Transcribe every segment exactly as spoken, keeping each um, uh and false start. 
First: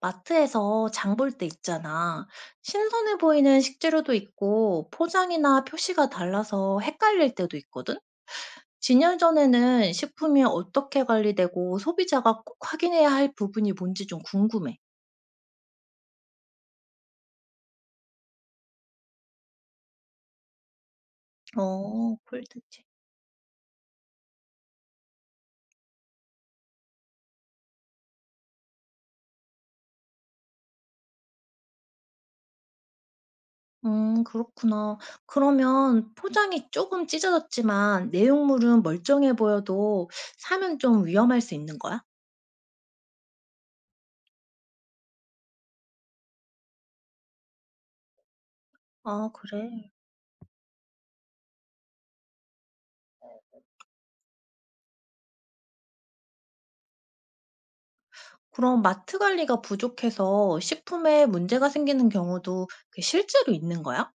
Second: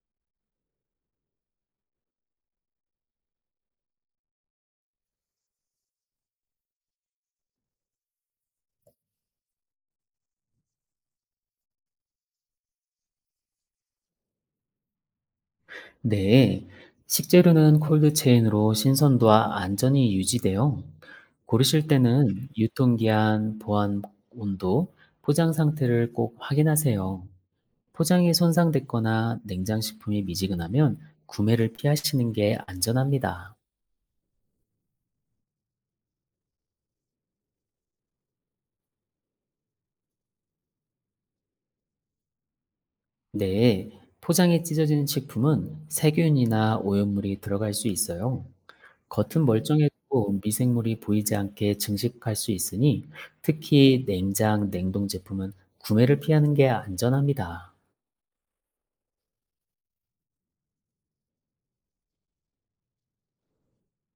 마트에서 장볼 때 있잖아. 신선해 보이는 식재료도 있고 포장이나 표시가 달라서 헷갈릴 때도 있거든. 진열 전에는 식품이 어떻게 관리되고 소비자가 꼭 확인해야 할 부분이 뭔지 좀 궁금해. 네, 식재료는 콜드체인으로 신선도와 안전이 유지되어 고르실 어, 때는 콜드체. 유통기한, 보관 온도, 포장 상태를 꼭 확인하세요. 포장이 손상됐거나 냉장식품이 미지근하면 구매를 피하시는 게 안전합니다. 음, 그렇구나. 그러면 포장이 조금 찢어졌지만 내용물은 멀쩡해 보여도 사면 좀 위험할 수 있는 거야? 네, 포장이 찢어진 식품은 세균이나 오염물이 들어갈 수 있어요. 아, 겉은 그래. 멀쩡해도 미생물이 보이지 않게 증식할 수 있으니 특히 냉장, 냉동 제품은 구매를 피하는 게 안전합니다. 그럼 마트 관리가 부족해서 식품에 문제가 생기는 경우도 그 실제로 있는 거야?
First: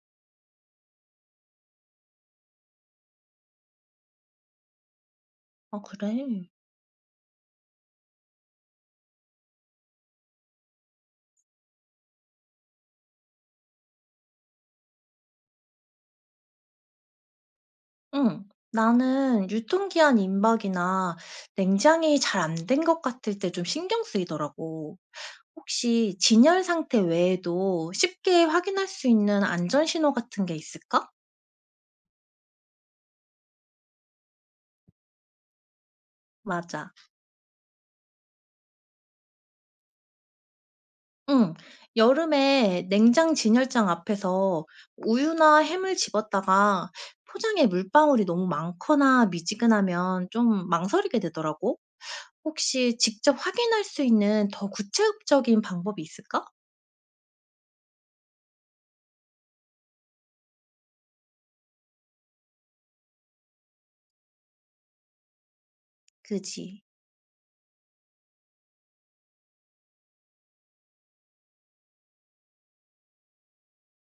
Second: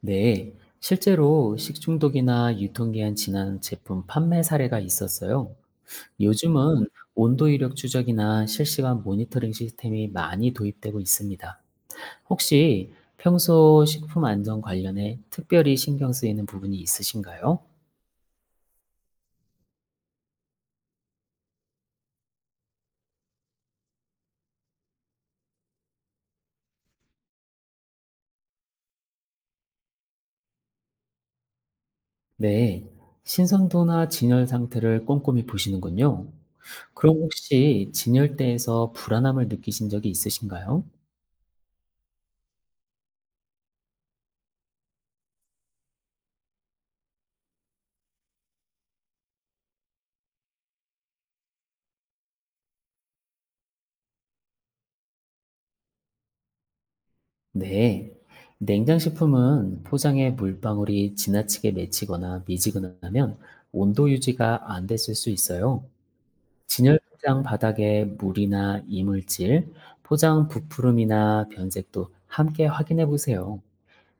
네, 실제로 식중독이나 유통기한 지난 제품 판매 사례가 있었어요. 아, 그래? 요즘은 온도 이력 추적이나 실시간 모니터링 시스템이 많이 도입되고 있습니다. 혹시 평소 식품 안전 관련해 특별히 신경 쓰이는 부분이 있으신가요? 응. 나는 유통기한 임박이나 냉장이 잘 안 된 것 같을 때 좀 신경 쓰이더라고. 혹시 진열 상태 외에도 쉽게 확인할 수 있는 안전 신호 같은 게 있을까? 네, 신선도나 진열 상태를 꼼꼼히 보시는군요. 맞아. 그럼 혹시 진열대에서 불안함을 느끼신 적이 있으신가요? 응. 여름에 냉장 진열장 앞에서 우유나 햄을 집었다가 포장에 물방울이 너무 많거나 미지근하면 좀 망설이게 되더라고. 혹시 직접 확인할 수 있는 더 구체적인 방법이 있을까? 네, 냉장식품은 포장에 물방울이 지나치게 맺히거나 미지근하면 온도 유지가 안 됐을 수 있어요. 그지. 진열 포장 바닥에 물이나 이물질, 포장 부푸름이나 변색도 함께 확인해 보세요.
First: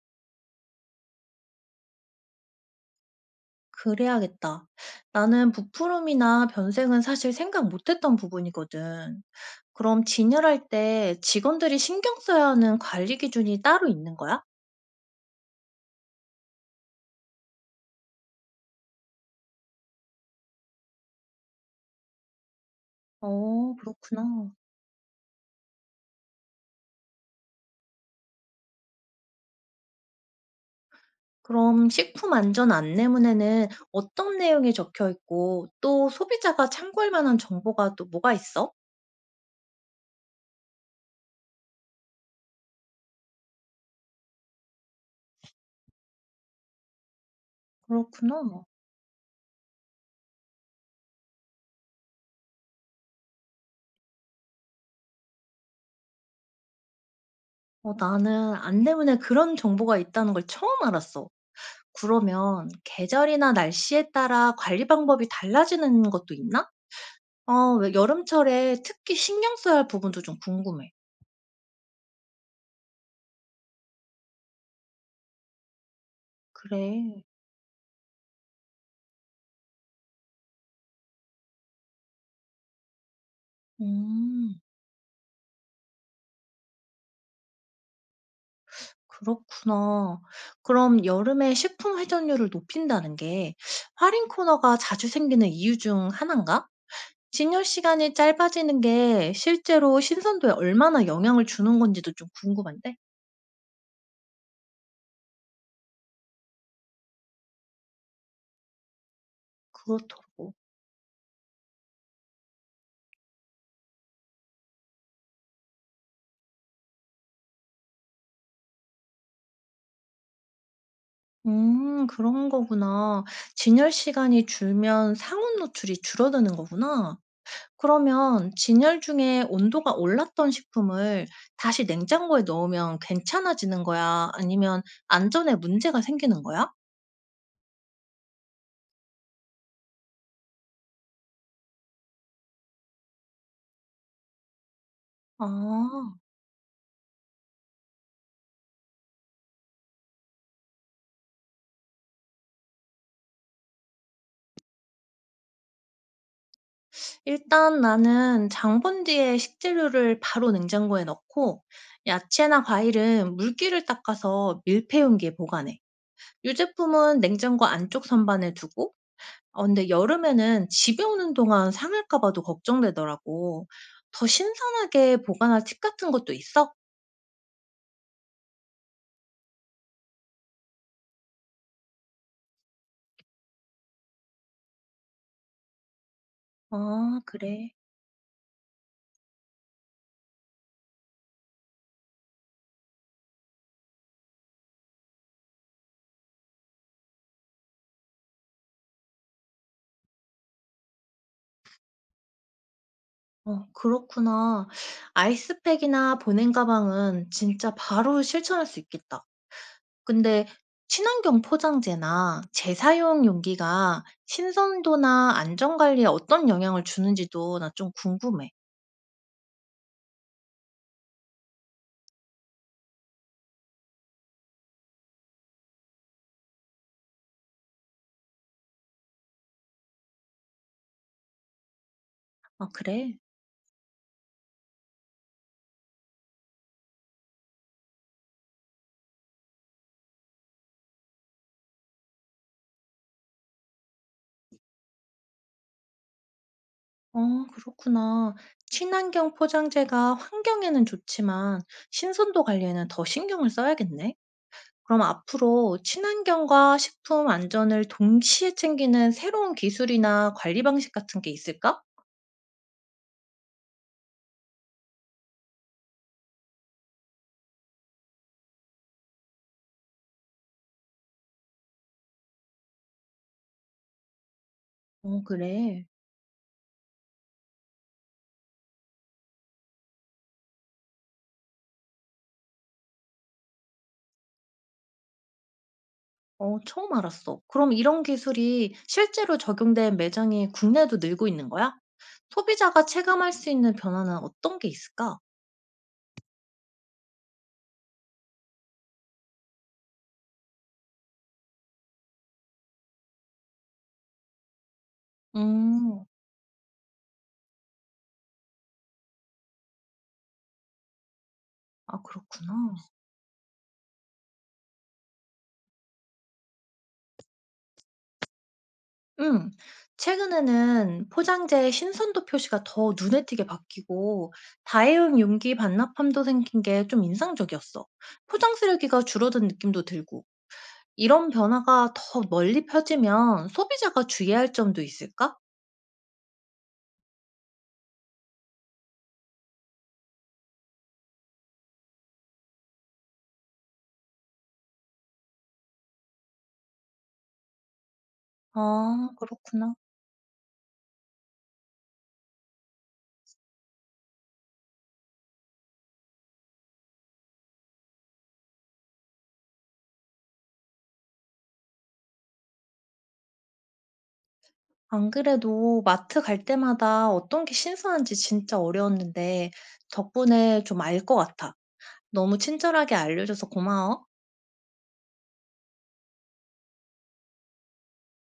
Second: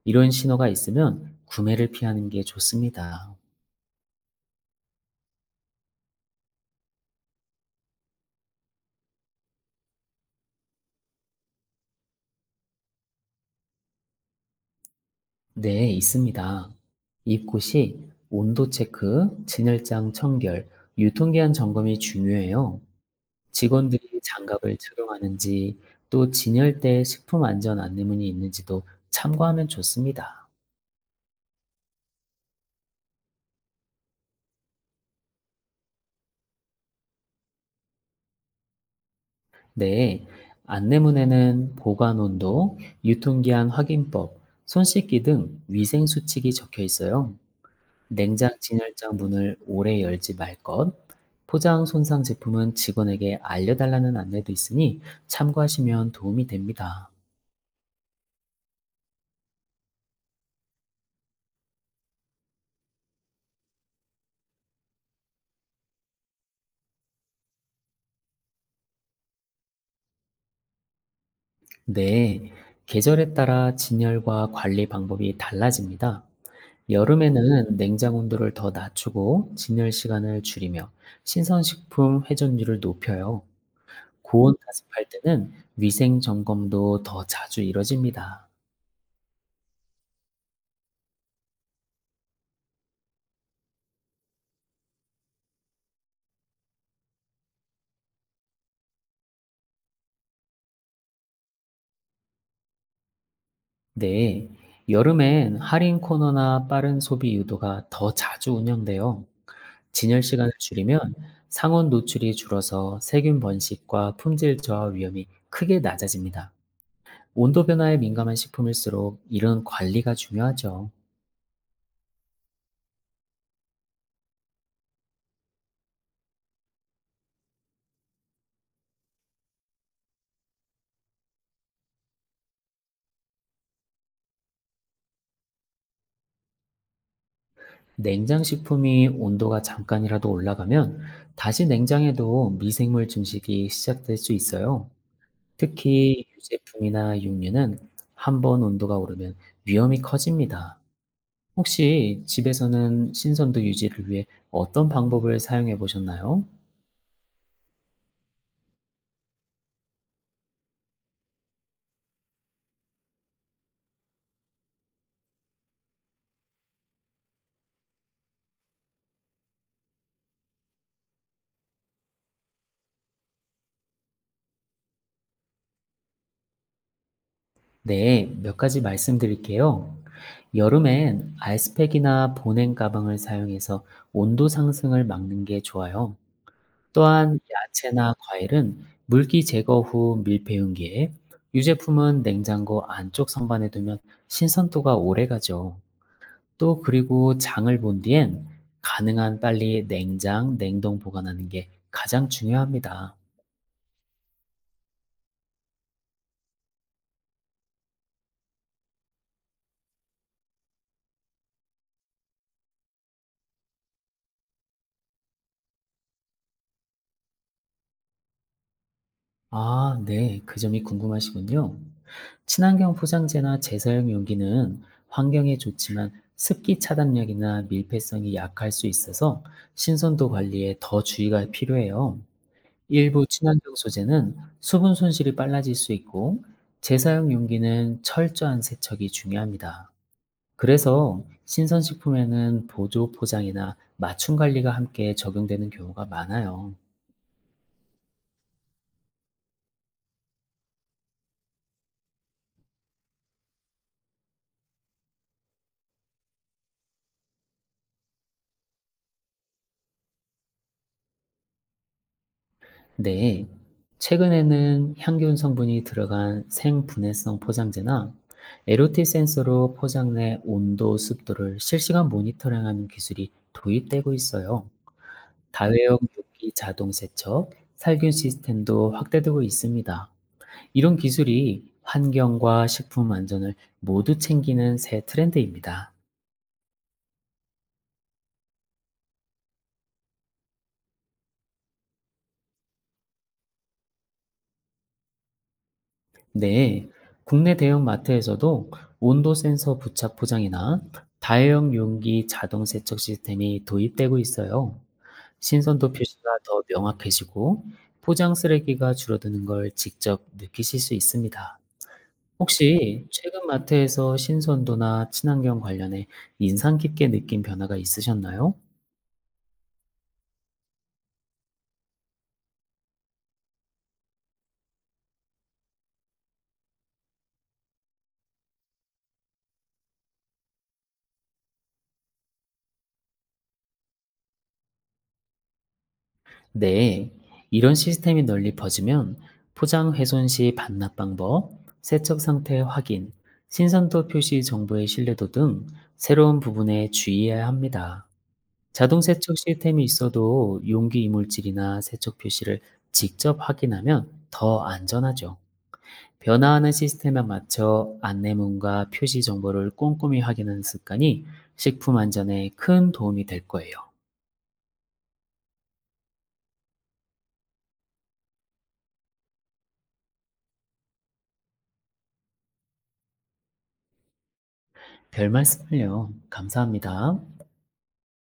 이런 신호가 있으면 구매를 피하는 게 좋습니다. 그래야겠다. 나는 부풀음이나 변색은 사실 생각 못했던 부분이거든. 그럼 진열할 때 직원들이 신경 써야 하는 관리 기준이 따로 있는 거야? 네, 있습니다. 입곳이 온도 체크, 진열장 청결, 유통기한 점검이 중요해요. 어, 직원들이 그렇구나. 장갑을 착용하는지, 또 진열대에 식품 안전 안내문이 있는지도 참고하면 좋습니다. 그럼 식품 안전 안내문에는 어떤 내용이 적혀 있고 또 소비자가 참고할 만한 정보가 또 뭐가 있어? 네, 안내문에는 보관 온도, 유통기한 확인법, 손 씻기 등 위생 수칙이 적혀 있어요. 그렇구나. 냉장 진열장 문을 오래 열지 말 것, 포장 손상 제품은 직원에게 알려달라는 안내도 있으니 참고하시면 도움이 됩니다. 어, 나는 안내문에 그런 정보가 있다는 걸 처음 알았어. 그러면 계절이나 날씨에 따라 관리 방법이 달라지는 것도 있나? 어, 왜 여름철에 특히 신경 써야 할 부분도 좀 궁금해. 네, 계절에 따라 진열과 관리 방법이 달라집니다. 그래. 여름에는 냉장 온도를 더 낮추고 진열 시간을 줄이며 신선식품 회전율을 높여요. 고온 음. 가습할 때는 위생 점검도 더 자주 이뤄집니다. 그렇구나. 그럼 여름에 식품 회전율을 높인다는 게 할인 코너가 자주 생기는 이유 중 하나인가? 진열 시간이 짧아지는 게 실제로 신선도에 얼마나 영향을 주는 건지도 좀 궁금한데? 네, 여름엔 할인 코너나 빠른 소비 유도가 더 자주 운영돼요. 진열 시간을 그렇더라고. 줄이면 상온 노출이 줄어서 세균 번식과 품질 저하 위험이 크게 낮아집니다. 온도 변화에 민감한 식품일수록 이런 관리가 중요하죠. 음, 그런 거구나. 진열 시간이 줄면 상온 노출이 줄어드는 거구나. 그러면 진열 중에 온도가 올랐던 식품을 다시 냉장고에 넣으면 괜찮아지는 거야? 아니면 안전에 문제가 생기는 거야? 냉장 식품이 온도가 잠깐이라도 올라가면 다시 냉장에도 미생물 증식이 시작될 수 있어요. 아. 특히 유제품이나 육류는 한번 온도가 오르면 위험이 커집니다. 혹시 집에서는 신선도 유지를 위해 어떤 방법을 사용해 보셨나요? 일단 나는 장본 뒤에 식재료를 바로 냉장고에 넣고 야채나 과일은 물기를 닦아서 밀폐 용기에 보관해. 유제품은 냉장고 안쪽 선반에 두고 어 근데 여름에는 집에 오는 동안 상할까 봐도 걱정되더라고. 더 신선하게 보관할 팁 같은 것도 있어? 네, 몇 가지 말씀드릴게요. 여름엔 아이스팩이나 보냉 가방을 사용해서 온도 상승을 막는 게 좋아요. 아 또한 그래. 야채나 과일은 물기 제거 후 밀폐용기에, 유제품은 냉장고 안쪽 선반에 두면 신선도가 오래 가죠. 또 그리고 장을 본 뒤엔 가능한 빨리 냉장, 냉동 보관하는 게 가장 중요합니다. 어 그렇구나. 아이스팩이나 보냉 가방은 진짜 바로 실천할 수 있겠다. 근데 친환경 포장재나 재사용 용기가 신선도나 안전 관리에 어떤 영향을 주는지도 나 좀 궁금해. 아, 네. 그 점이 궁금하시군요. 친환경 포장재나 재사용 용기는 환경에 좋지만 습기 차단력이나 밀폐성이 약할 수 있어서 신선도 관리에 더 주의가 필요해요. 아, 그래? 일부 친환경 소재는 수분 손실이 빨라질 수 있고 재사용 용기는 철저한 세척이 중요합니다. 그래서 신선식품에는 보조 포장이나 맞춤 관리가 함께 적용되는 경우가 많아요. 어, 그렇구나. 친환경 포장재가 환경에는 좋지만 신선도 관리에는 더 신경을 써야겠네. 그럼 앞으로 친환경과 식품 안전을 동시에 챙기는 새로운 기술이나 관리 방식 같은 게 있을까? 네. 최근에는 향균 성분이 들어간 생분해성 포장재나 엘오티 센서로 포장 내 온도, 습도를 실시간 모니터링하는 기술이 도입되고 있어요. 어, 그래. 다회용 용기 자동 세척, 살균 시스템도 확대되고 있습니다. 이런 기술이 환경과 식품 안전을 모두 챙기는 새 트렌드입니다. 어 처음 알았어. 그럼 이런 기술이 실제로 적용된 매장이 국내도 늘고 있는 거야? 소비자가 체감할 수 있는 변화는 어떤 게 있을까? 네, 국내 대형 마트에서도 온도 센서 부착 포장이나 다회용 용기 자동 세척 시스템이 도입되고 있어요. 신선도 음. 표시가 더 명확해지고 포장 쓰레기가 줄어드는 걸 직접 느끼실 수 있습니다. 아 그렇구나. 혹시 최근 마트에서 신선도나 친환경 관련해 인상 깊게 느낀 변화가 있으셨나요? 음. 최근에는 포장재의 신선도 표시가 더 눈에 띄게 바뀌고 다회용 용기 반납함도 생긴 게 좀 인상적이었어. 포장 쓰레기가 줄어든 느낌도 들고. 이런 변화가 더 멀리 퍼지면 소비자가 주의할 점도 있을까? 네, 이런 시스템이 널리 퍼지면 포장 훼손 시 반납 방법, 세척 상태 확인, 신선도 표시 정보의 신뢰도 등 새로운 부분에 주의해야 합니다. 자동 아 세척 그렇구나. 시스템이 있어도 용기 이물질이나 세척 표시를 직접 확인하면 더 안전하죠. 변화하는 시스템에 맞춰 안내문과 표시 정보를 꼼꼼히 확인하는 습관이 식품 안전에 큰 도움이 될 거예요. 안 그래도 마트 갈 때마다 어떤 게 신선한지 진짜 어려웠는데 덕분에 좀 알 것 같아. 너무 친절하게 알려줘서 고마워. 별 말씀을요. 감사합니다.